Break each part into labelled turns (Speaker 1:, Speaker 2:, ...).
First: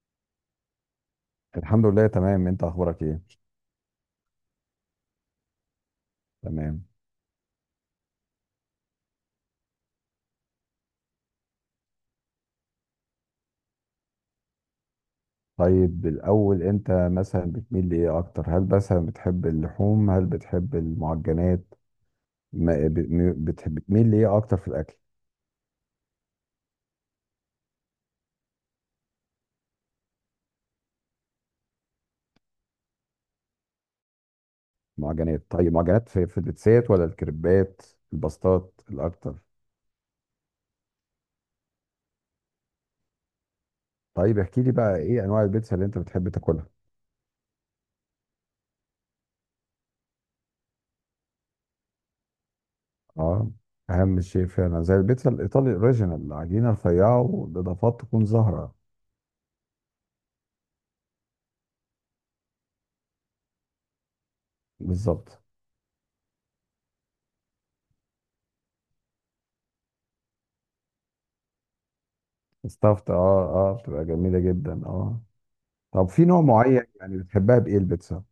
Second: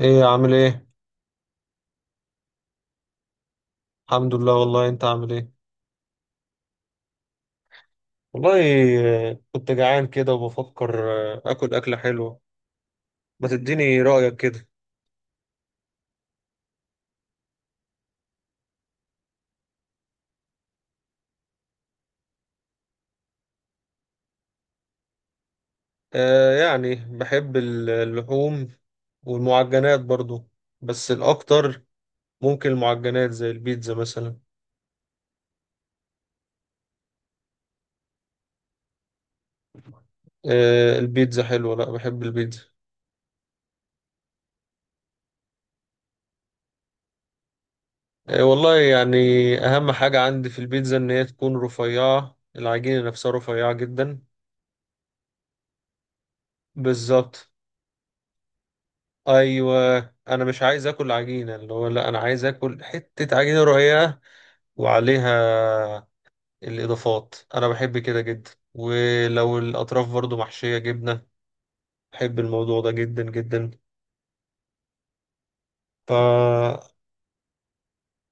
Speaker 1: ايه عامل ايه؟
Speaker 2: الحمد لله، تمام. انت اخبارك ايه؟
Speaker 1: الحمد لله والله. انت عامل ايه؟
Speaker 2: تمام.
Speaker 1: والله. كنت جعان كده وبفكر اكل اكلة حلوة. ما تديني رأيك كده.
Speaker 2: طيب، الاول انت مثلا بتميل لايه اكتر؟ هل مثلا بتحب اللحوم؟ هل بتحب المعجنات؟ ما ب- م- بتحب بتميل لايه اكتر في الاكل؟
Speaker 1: آه، يعني بحب اللحوم والمعجنات برضو، بس الاكتر ممكن المعجنات زي البيتزا مثلا.
Speaker 2: معجنات. طيب، معجنات. في البيتزات ولا الكريبات؟ الباستات الاكتر؟
Speaker 1: آه البيتزا حلوة، لا بحب البيتزا.
Speaker 2: طيب، احكي لي بقى ايه انواع البيتزا اللي انت بتحب تاكلها؟
Speaker 1: آه والله يعني اهم حاجة عندي في البيتزا ان هي تكون رفيعة، العجينة نفسها
Speaker 2: اه.
Speaker 1: رفيعة جدا.
Speaker 2: اهم شيء فعلا زي البيتزا الايطالي الاوريجينال، العجينه رفيعه
Speaker 1: بالظبط.
Speaker 2: والاضافات تكون زهره.
Speaker 1: ايوه، انا مش عايز اكل عجينه اللي هو، لا انا عايز اكل حته عجينه رقيقه،
Speaker 2: بالظبط.
Speaker 1: وعليها الاضافات. انا بحب كده جدا، ولو الاطراف برضو محشيه جبنه بحب الموضوع ده
Speaker 2: استفت. اه.
Speaker 1: جدا جدا.
Speaker 2: اه، بتبقى جميله جدا، اه. طب
Speaker 1: ف
Speaker 2: في نوع معين يعني بتحبها بايه البيتزا؟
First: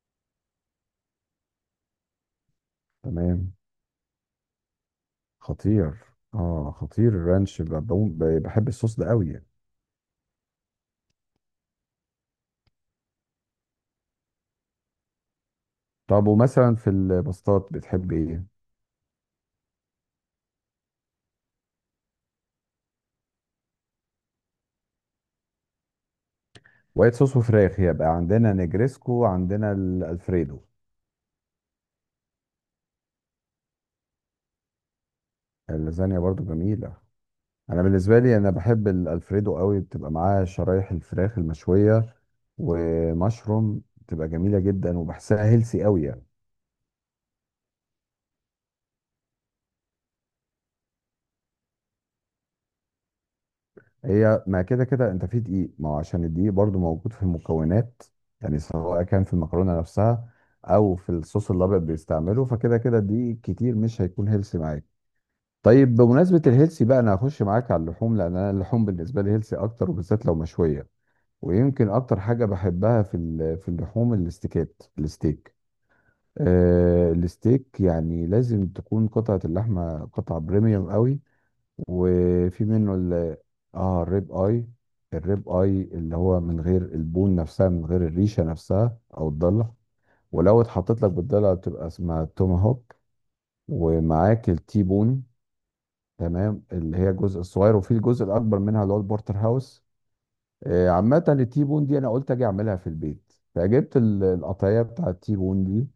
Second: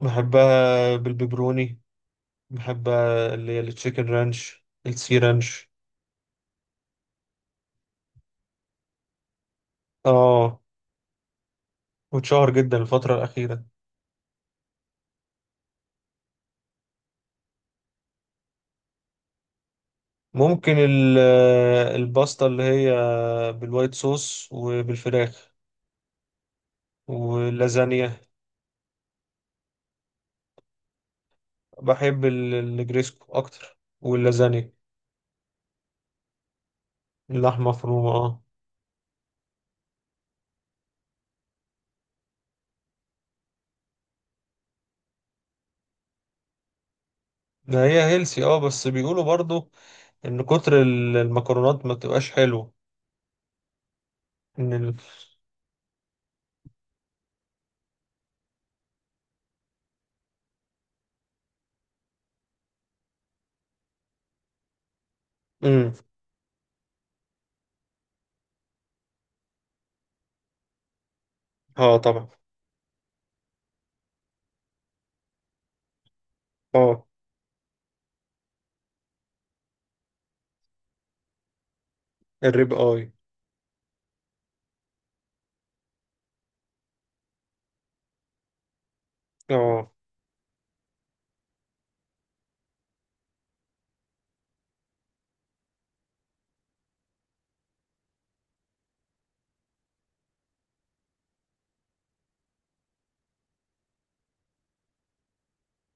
Speaker 1: بحبها بالبيبروني، بحبها اللي
Speaker 2: تمام.
Speaker 1: هي التشيكن رانش، السي رانش.
Speaker 2: خطير. اه، خطير الرانش. بحب الصوص ده قوي يعني.
Speaker 1: اه، واتشهر جدا الفتره الاخيره.
Speaker 2: طب ومثلا في الباستات بتحب ايه؟
Speaker 1: ممكن الباستا اللي هي بالوايت صوص وبالفراخ،
Speaker 2: وايت صوص وفراخ،
Speaker 1: واللازانيا.
Speaker 2: يبقى عندنا نجريسكو، عندنا الالفريدو.
Speaker 1: بحب الجريسكو اكتر واللازانيا.
Speaker 2: اللازانيا برضو جميله.
Speaker 1: اللحمه
Speaker 2: انا
Speaker 1: مفرومه،
Speaker 2: بالنسبه لي
Speaker 1: اه.
Speaker 2: بحب الالفريدو قوي، بتبقى معاه شرايح الفراخ المشويه ومشروم، بتبقى جميله جدا وبحسها هيلسي قوي يعني.
Speaker 1: ده هي هيلسي، اه، بس بيقولوا برضو ان كتر المكرونات ما تبقاش حلوه.
Speaker 2: هي ما
Speaker 1: ان
Speaker 2: كده
Speaker 1: ال...
Speaker 2: كده انت في دقيق، ما هو عشان الدقيق برضو موجود في المكونات. يعني سواء كان في المكرونه نفسها او في الصوص الابيض بيستعمله، فكده كده الدقيق كتير مش هيكون هيلسي معاك.
Speaker 1: امم
Speaker 2: طيب، بمناسبه الهيلسي بقى، انا هخش معاك على اللحوم، لان انا اللحوم بالنسبه لي هيلسي اكتر وبالذات لو مشويه. ويمكن
Speaker 1: اه
Speaker 2: اكتر
Speaker 1: طبعا.
Speaker 2: حاجه بحبها في اللحوم الاستيكات، الستيك.
Speaker 1: اه
Speaker 2: آه، الستيك يعني لازم تكون قطعه اللحمه قطعه بريميوم قوي. وفي
Speaker 1: الريب
Speaker 2: منه
Speaker 1: اي.
Speaker 2: اه، الريب اي. الريب اي اللي هو من غير البون نفسها، من غير الريشه نفسها او الضلع.
Speaker 1: اه،
Speaker 2: ولو اتحطت لك بالضلع بتبقى اسمها توماهوك. ومعاك التي بون. تمام، اللي هي الجزء الصغير، وفي الجزء الاكبر منها اللي هو البورتر هاوس. عامه التي بون دي انا قلت اجي اعملها في البيت، فجبت القطعيه بتاع التي بون دي.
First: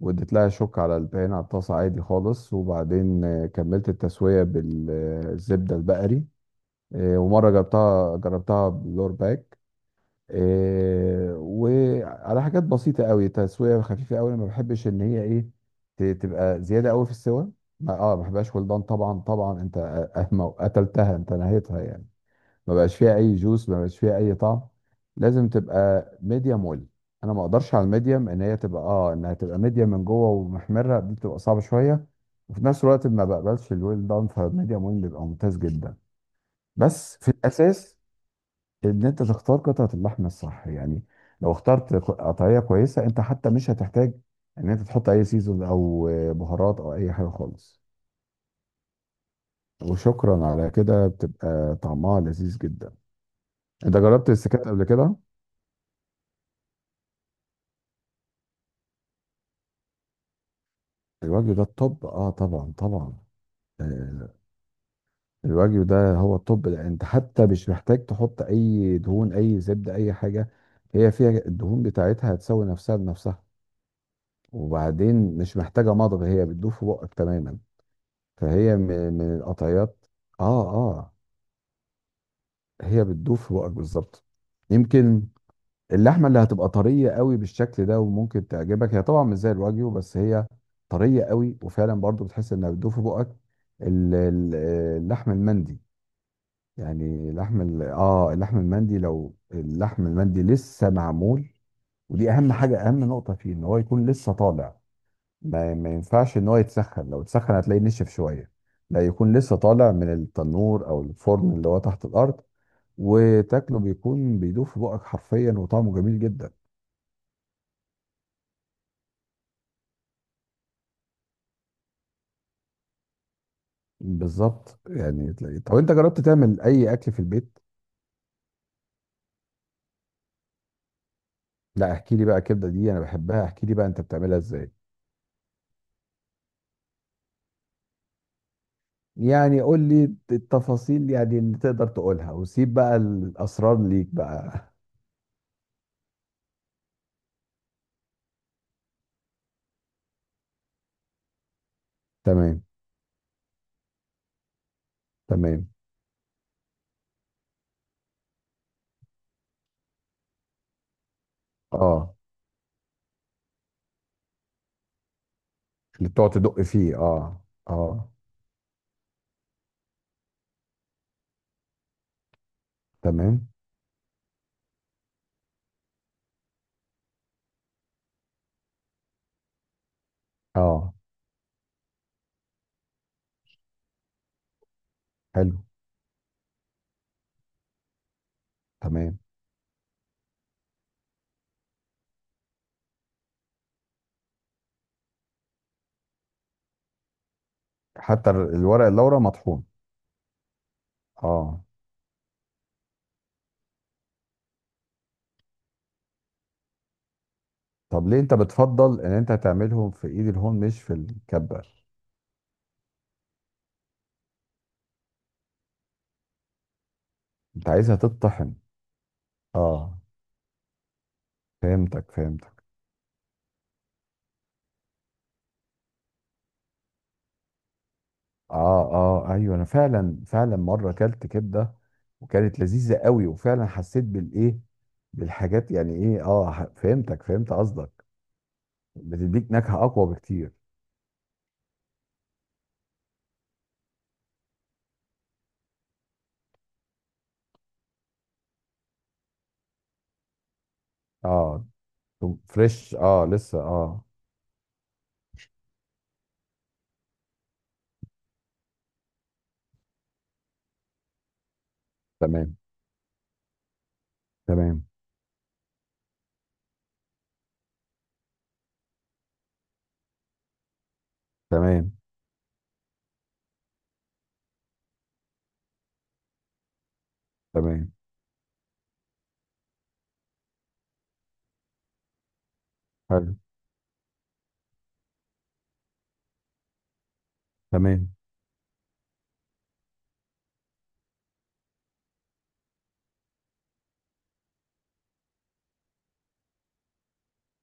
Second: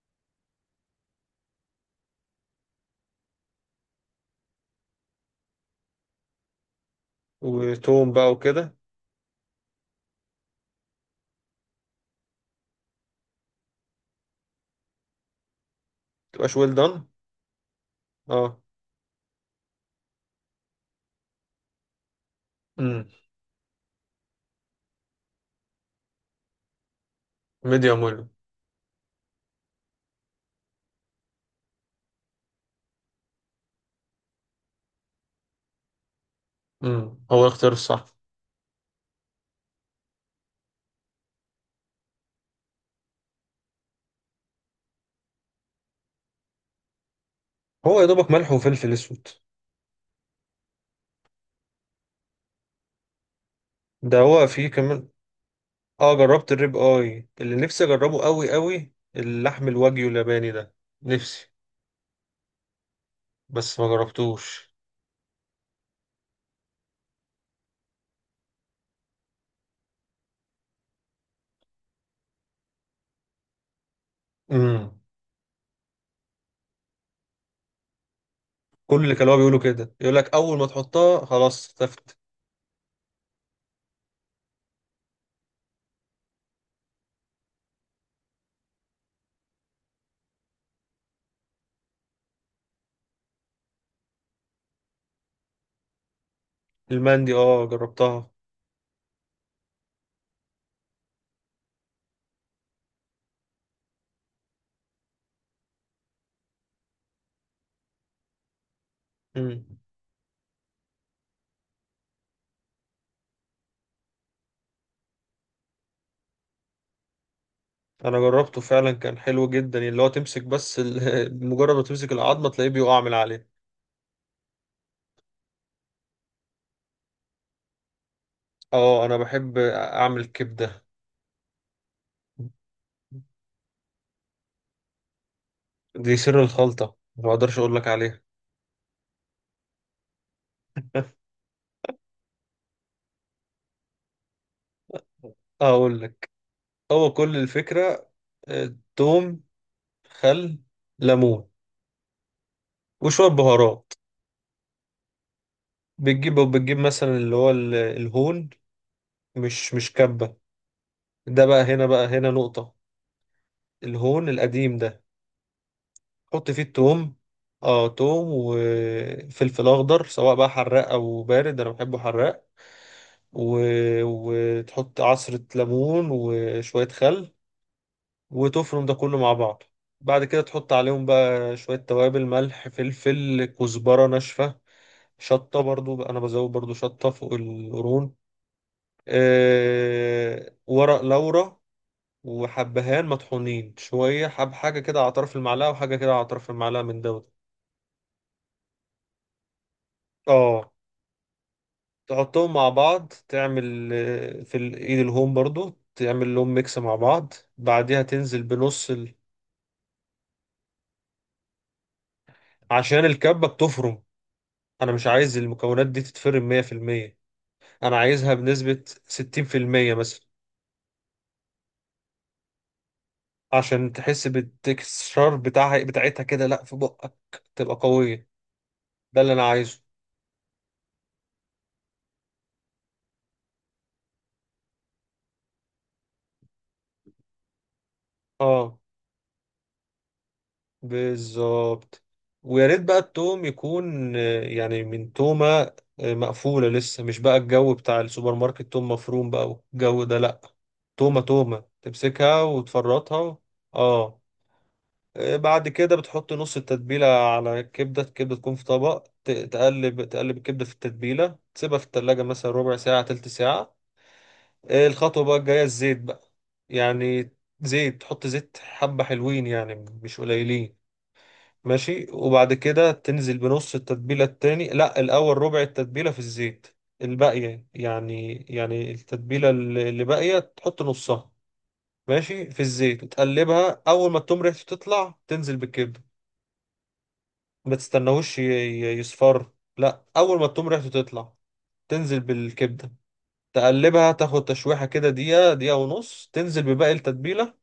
Speaker 2: واديت لها شوك على البان، على الطاسه عادي خالص، وبعدين كملت التسويه بالزبده البقري. إيه، ومره
Speaker 1: وتوم
Speaker 2: جربتها
Speaker 1: بقى
Speaker 2: جربتها
Speaker 1: وكده.
Speaker 2: بلور باك. إيه، وعلى حاجات بسيطه قوي، تسويه خفيفه قوي، انا ما بحبش ان هي ايه،
Speaker 1: تبقاش
Speaker 2: تبقى
Speaker 1: ويل
Speaker 2: زياده قوي
Speaker 1: دان.
Speaker 2: في السوى. ما بحبهاش
Speaker 1: اه.
Speaker 2: ولدان، طبعا طبعا. انت ما قتلتها، انت نهيتها يعني. ما بقاش
Speaker 1: امم.
Speaker 2: فيها اي جوس، ما بقاش فيها اي طعم. لازم تبقى ميديم ويل. انا ما اقدرش على
Speaker 1: ميديوم ويل.
Speaker 2: الميديم، ان هي تبقى انها تبقى ميديم من جوه ومحمره، دي بتبقى صعبه شويه. وفي نفس الوقت ما بقبلش الويل دان، فميديم ويل بيبقى ممتاز جدا. بس
Speaker 1: امم،
Speaker 2: في
Speaker 1: هو الاختيار
Speaker 2: الاساس
Speaker 1: الصح.
Speaker 2: ان انت تختار قطعه اللحم الصح يعني. لو اخترت قطعيه كويسه، انت حتى مش هتحتاج ان انت تحط اي سيزون او بهارات او اي حاجه خالص.
Speaker 1: هو يا دوبك ملح وفلفل اسود.
Speaker 2: وشكرا على كده، بتبقى طعمها لذيذ جدا. انت
Speaker 1: ده
Speaker 2: جربت
Speaker 1: هو
Speaker 2: السكات
Speaker 1: فيه
Speaker 2: قبل
Speaker 1: كمان.
Speaker 2: كده؟
Speaker 1: اه جربت الريب اي، اللي نفسي اجربه قوي قوي اللحم الواجيو الياباني ده، نفسي،
Speaker 2: الوجه ده الطب. اه، طبعا طبعا.
Speaker 1: بس ما
Speaker 2: آه،
Speaker 1: جربتوش.
Speaker 2: الوجه ده هو الطب، لأن انت حتى مش محتاج تحط اي دهون، اي زبده، اي حاجه. هي فيها الدهون بتاعتها، هتسوي نفسها بنفسها.
Speaker 1: امم
Speaker 2: وبعدين مش محتاجه مضغ، هي بتدوب في بقك تماما. فهي
Speaker 1: كل
Speaker 2: من
Speaker 1: اللي
Speaker 2: من
Speaker 1: كانوا بيقولوا كده
Speaker 2: القطعيات.
Speaker 1: يقول لك اول
Speaker 2: اه،
Speaker 1: ما
Speaker 2: اه.
Speaker 1: تحطها خلاص اختفت.
Speaker 2: هي بتدوب في بقك بالظبط. يمكن اللحمه اللي هتبقى طريه قوي بالشكل ده وممكن تعجبك، هي طبعا مش زي الواجيو بس هي طريه قوي، وفعلا برضو بتحس انها بتدوب في بقك. ال- ال- اللحم المندي.
Speaker 1: المندي،
Speaker 2: يعني لحم
Speaker 1: اه
Speaker 2: ال-
Speaker 1: جربتها.
Speaker 2: اه اللحم المندي، لو اللحم المندي لسه معمول. ودي اهم حاجه، اهم نقطه فيه، ان هو يكون لسه طالع. ما ينفعش ان هو يتسخن، لو اتسخن هتلاقيه نشف شويه. لا، يكون لسه
Speaker 1: امم
Speaker 2: طالع من التنور او الفرن اللي هو تحت الارض. وتاكله بيكون بيدوب في بقك حرفيا، وطعمه جميل جدا.
Speaker 1: انا جربته فعلا، كان حلو جدا يعني، اللي هو تمسك بس ال- مجرد ما تمسك العظمه تلاقيه بيقع من عليه.
Speaker 2: بالظبط يعني تلاقيه. طب انت جربت تعمل اي اكل في البيت؟
Speaker 1: اه، انا بحب اعمل كبده.
Speaker 2: لا، احكي لي بقى الكبده دي انا بحبها، احكي لي بقى انت بتعملها ازاي؟
Speaker 1: دي سر الخلطه ما اقدرش اقول لك عليها.
Speaker 2: يعني قول لي التفاصيل يعني اللي تقدر تقولها، وسيب بقى الاسرار ليك بقى.
Speaker 1: اقول لك، هو كل الفكره توم، خل، ليمون،
Speaker 2: تمام.
Speaker 1: وشويه بهارات.
Speaker 2: تمام.
Speaker 1: بتجيب مثلا اللي هو الهون، مش كبه، ده بقى هنا، بقى
Speaker 2: اه.
Speaker 1: هنا نقطة. الهون القديم ده،
Speaker 2: اللي بتقعد
Speaker 1: حط
Speaker 2: تدق
Speaker 1: فيه
Speaker 2: فيه،
Speaker 1: التوم.
Speaker 2: اه.
Speaker 1: اه،
Speaker 2: اه.
Speaker 1: توم وفلفل اخضر، سواء بقى حراق او بارد، انا بحبه حراق.
Speaker 2: تمام.
Speaker 1: و... وتحط عصرة ليمون وشوية خل، وتفرم ده كله مع بعض. بعد كده تحط
Speaker 2: اه.
Speaker 1: عليهم بقى شوية توابل: ملح، فلفل، كزبرة ناشفة،
Speaker 2: حلو.
Speaker 1: شطة. برضو انا بزود برضو شطة فوق القرون.
Speaker 2: تمام.
Speaker 1: آه... ورق لورا، وحبهان مطحونين شوية، حب حاجة كده على طرف المعلقة، وحاجة كده على طرف المعلقة من دوت.
Speaker 2: حتى الورق اللورا مطحون؟
Speaker 1: اه،
Speaker 2: اه.
Speaker 1: تحطهم مع بعض، تعمل في الايد الهوم برضو تعمل لهم ميكس مع بعض. بعديها
Speaker 2: طب ليه انت
Speaker 1: تنزل بنص
Speaker 2: بتفضل ان
Speaker 1: ال...
Speaker 2: انت تعملهم في ايد الهون مش في الكبه؟
Speaker 1: عشان الكبة بتفرم، انا مش عايز المكونات دي تتفرم 100%.
Speaker 2: انت عايزها
Speaker 1: انا عايزها
Speaker 2: تتطحن؟
Speaker 1: بنسبة 60%
Speaker 2: اه،
Speaker 1: مثلا،
Speaker 2: فهمتك فهمتك.
Speaker 1: عشان تحس بالتكستشر بتاعها بتاعتها كده لا في بقك، تبقى قوية.
Speaker 2: اه،
Speaker 1: ده
Speaker 2: اه،
Speaker 1: اللي انا
Speaker 2: ايوه، انا
Speaker 1: عايزه.
Speaker 2: فعلا فعلا مره اكلت كبده وكانت لذيذه قوي، وفعلا حسيت بالايه، بالحاجات يعني، ايه، فهمتك، فهمت قصدك.
Speaker 1: اه،
Speaker 2: بتديك نكهه اقوى بكتير.
Speaker 1: بالظبط. ويا ريت بقى التوم يكون يعني من تومة مقفولة لسه، مش بقى الجو بتاع السوبر ماركت توم مفروم بقى والجو ده، لأ. تومة تومة
Speaker 2: اه. طب
Speaker 1: تمسكها
Speaker 2: فريش؟
Speaker 1: وتفرطها
Speaker 2: اه،
Speaker 1: و...
Speaker 2: لسه؟ اه.
Speaker 1: اه. بعد كده بتحط نص التتبيلة على الكبدة، الكبدة تكون في طبق، تقلب الكبدة في التتبيلة، تسيبها في التلاجة مثلا
Speaker 2: تمام.
Speaker 1: ربع ساعة، تلت ساعة.
Speaker 2: تمام.
Speaker 1: الخطوة بقى الجاية الزيت بقى، يعني زيت، تحط زيت حبة حلوين يعني، مش قليلين.
Speaker 2: تمام.
Speaker 1: ماشي، وبعد كده تنزل بنص التتبيلة التاني، لا الأول ربع التتبيلة في الزيت، الباقية
Speaker 2: تمام.
Speaker 1: يعني، التتبيلة اللي باقية تحط نصها، ماشي، في الزيت
Speaker 2: حلو.
Speaker 1: وتقلبها. أول ما التوم ريحته تطلع، تنزل بالكبدة. ما
Speaker 2: تمام.
Speaker 1: تستناهوش يصفر، لا، أول ما التوم ريحته تطلع تنزل بالكبدة. تقلبها، تاخد تشويحة كده دقيقة، دقيقة ونص، تنزل بباقي التتبيلة،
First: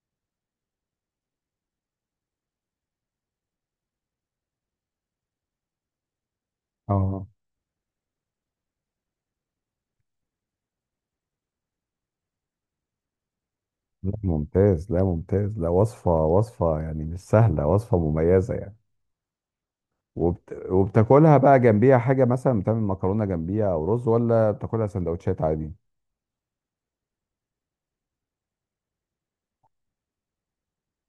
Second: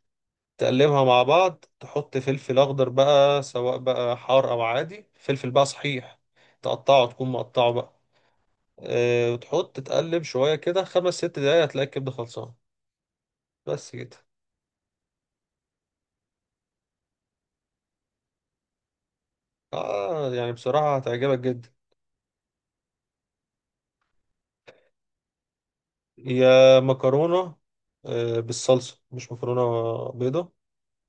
Speaker 1: تقلبها مع بعض. تحط فلفل اخضر بقى، سواء بقى حار او عادي، فلفل بقى صحيح تقطعه،
Speaker 2: اه.
Speaker 1: تكون مقطعه بقى. أه، وتحط تقلب شويه كده خمس ست دقايق، هتلاقي الكبده خلصانه، بس كده.
Speaker 2: لا، ممتاز، لا ممتاز، لا، وصفة وصفة يعني مش سهلة، وصفة مميزة يعني.
Speaker 1: اه، يعني بصراحه
Speaker 2: وبتاكلها
Speaker 1: هتعجبك
Speaker 2: بقى
Speaker 1: جدا.
Speaker 2: جنبيها حاجة، مثلا بتعمل مكرونة جنبيها أو رز، ولا بتاكلها سندوتشات عادي؟
Speaker 1: يا مكرونه، أه بالصلصه مش مكرونه بيضه،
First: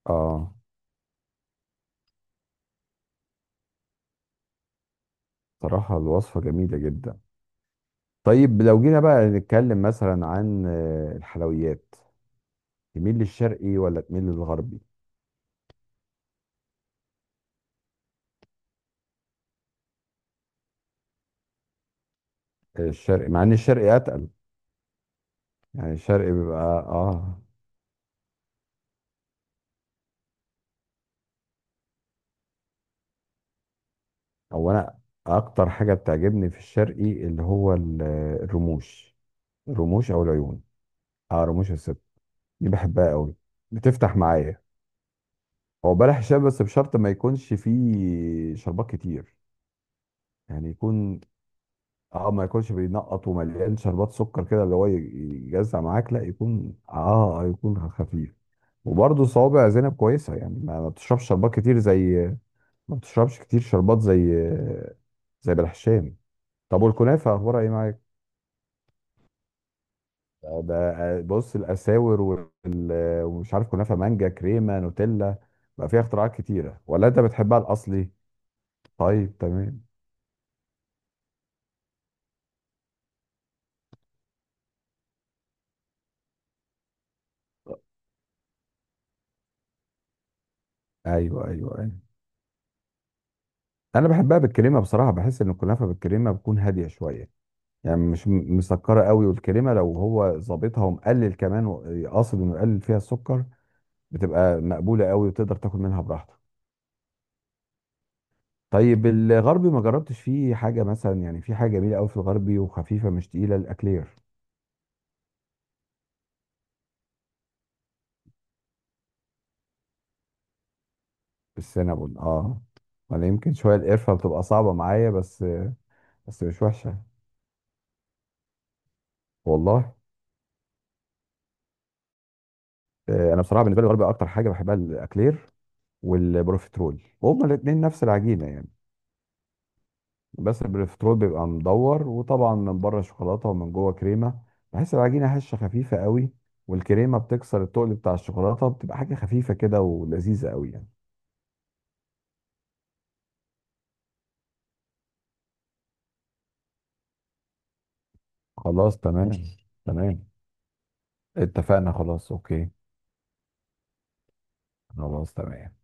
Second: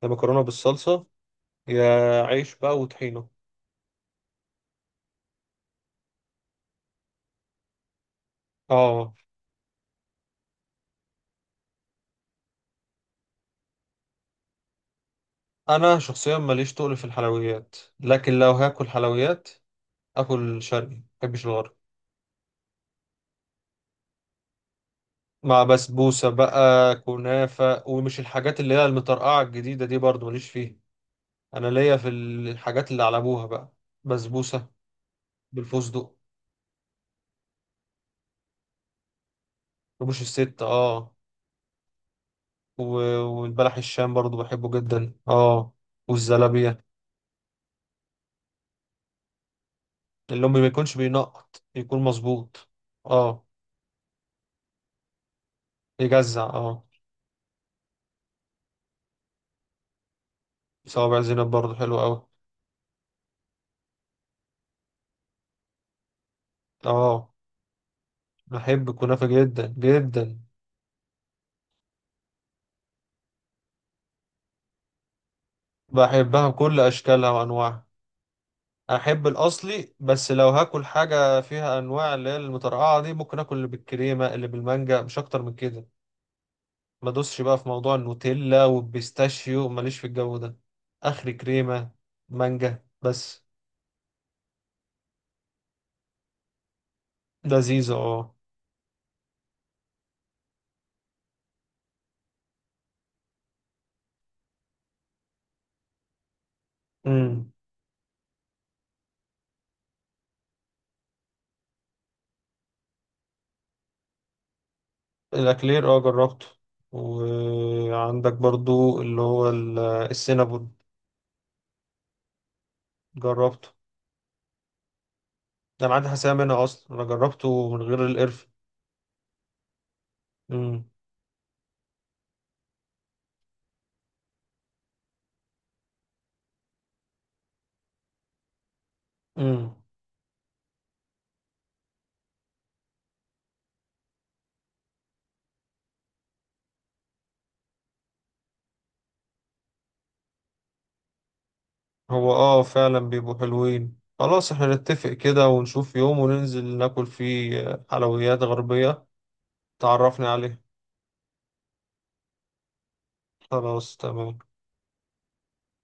Speaker 1: يا مكرونه
Speaker 2: آه.
Speaker 1: بالصلصه، يا عيش بقى وطحينه.
Speaker 2: صراحة الوصفة جميلة جدا. طيب لو جينا
Speaker 1: اه،
Speaker 2: بقى نتكلم مثلا عن الحلويات. تميل للشرقي ولا تميل للغربي؟
Speaker 1: انا شخصيا ماليش تقل في الحلويات، لكن لو هاكل حلويات اكل شرقي، مبحبش الغربي.
Speaker 2: الشرقي، مع إن الشرقي أتقل.
Speaker 1: مع
Speaker 2: يعني
Speaker 1: بسبوسة
Speaker 2: الشرقي بيبقى
Speaker 1: بقى، كنافة، ومش الحاجات اللي هي المطرقعة الجديدة دي برضو ماليش فيها. أنا ليا في الحاجات اللي على أبوها بقى، بسبوسة
Speaker 2: أو أنا أكتر حاجة
Speaker 1: بالفستق.
Speaker 2: بتعجبني في الشرقي اللي هو الرموش. الرموش
Speaker 1: رموش
Speaker 2: أو العيون.
Speaker 1: الست، اه.
Speaker 2: حرموش الست. دي
Speaker 1: و-
Speaker 2: بحبها قوي.
Speaker 1: والبلح الشام
Speaker 2: بتفتح
Speaker 1: برضو
Speaker 2: معايا.
Speaker 1: بحبه جدا، اه.
Speaker 2: هو بلح الشام، بس
Speaker 1: والزلابية
Speaker 2: بشرط ما يكونش فيه شربات كتير.
Speaker 1: اللي أمي، ما
Speaker 2: يعني
Speaker 1: يكونش
Speaker 2: يكون،
Speaker 1: بينقط، يكون
Speaker 2: اه، ما
Speaker 1: مظبوط.
Speaker 2: يكونش بينقط
Speaker 1: اه.
Speaker 2: ومليان شربات سكر كده اللي هو يجزع معاك. لا
Speaker 1: يجزع،
Speaker 2: يكون
Speaker 1: اه.
Speaker 2: يكون خفيف. وبرضه صوابع زينب كويسه يعني، ما
Speaker 1: صوابع
Speaker 2: بتشربش
Speaker 1: زينب
Speaker 2: شربات
Speaker 1: برضو
Speaker 2: كتير
Speaker 1: حلو أوي.
Speaker 2: زي، ما بتشربش كتير شربات زي، زي بلح الشام. طب
Speaker 1: اه،
Speaker 2: والكنافه اخبارها ايه معاك؟
Speaker 1: بحب الكنافة جدا جدا،
Speaker 2: ده بص، الاساور ومش عارف، كنافه مانجا، كريمه، نوتيلا، بقى فيها اختراعات
Speaker 1: بحبها بكل
Speaker 2: كتيره، ولا انت
Speaker 1: أشكالها
Speaker 2: بتحبها
Speaker 1: وأنواعها.
Speaker 2: الاصلي؟
Speaker 1: احب
Speaker 2: طيب، تمام.
Speaker 1: الاصلي، بس لو هاكل حاجه فيها انواع اللي هي المترقعه دي، ممكن اكل اللي بالكريمه، اللي بالمانجا، مش اكتر من كده. ما ادوسش بقى في موضوع النوتيلا والبيستاشيو، ماليش في الجو ده. اخري
Speaker 2: ايوه، ايوه،
Speaker 1: كريمه،
Speaker 2: ايوه.
Speaker 1: مانجا بس.
Speaker 2: انا بحبها بالكريمه بصراحه، بحس ان الكنافه بالكريمه بتكون هاديه شويه.
Speaker 1: لذيذه،
Speaker 2: يعني مش
Speaker 1: اه.
Speaker 2: مسكره قوي، والكريمه لو هو ظابطها ومقلل كمان قاصد انه يقلل فيها السكر، بتبقى مقبوله قوي وتقدر تاكل منها براحتك.
Speaker 1: امم.
Speaker 2: طيب الغربي ما جربتش فيه حاجه مثلا؟ يعني في حاجه جميله قوي في الغربي وخفيفه مش تقيله، الاكلير.
Speaker 1: الاكلير اه جربته، وعندك برضو اللي هو السينابون
Speaker 2: السينابون، اه. انا يمكن
Speaker 1: جربته.
Speaker 2: شويه القرفه بتبقى صعبه معايا بس.
Speaker 1: ده انا عندي حساسيه
Speaker 2: بس مش
Speaker 1: منها اصلا،
Speaker 2: وحشه.
Speaker 1: انا جربته من غير القرفه.
Speaker 2: والله. انا بصراحه بالنسبه لي الغربي اكتر حاجه بحبها الاكلير والبروفيترول، وهما الاثنين نفس العجينه يعني.
Speaker 1: امم.
Speaker 2: بس البروفيترول بيبقى مدور، وطبعا من بره شوكولاته ومن جوه كريمه. بحس العجينه هشه خفيفه قوي، والكريمه بتكسر التقل بتاع الشوكولاته، بتبقى حاجه خفيفه كده ولذيذه قوي يعني.
Speaker 1: هو اه فعلا بيبقوا حلوين. خلاص احنا نتفق كده ونشوف يوم وننزل ناكل فيه حلويات
Speaker 2: خلاص،
Speaker 1: غربية،
Speaker 2: تمام.
Speaker 1: تعرفني
Speaker 2: تمام.
Speaker 1: عليه.
Speaker 2: اتفقنا، خلاص، اوكي.
Speaker 1: خلاص تمام.
Speaker 2: خلاص، تمام.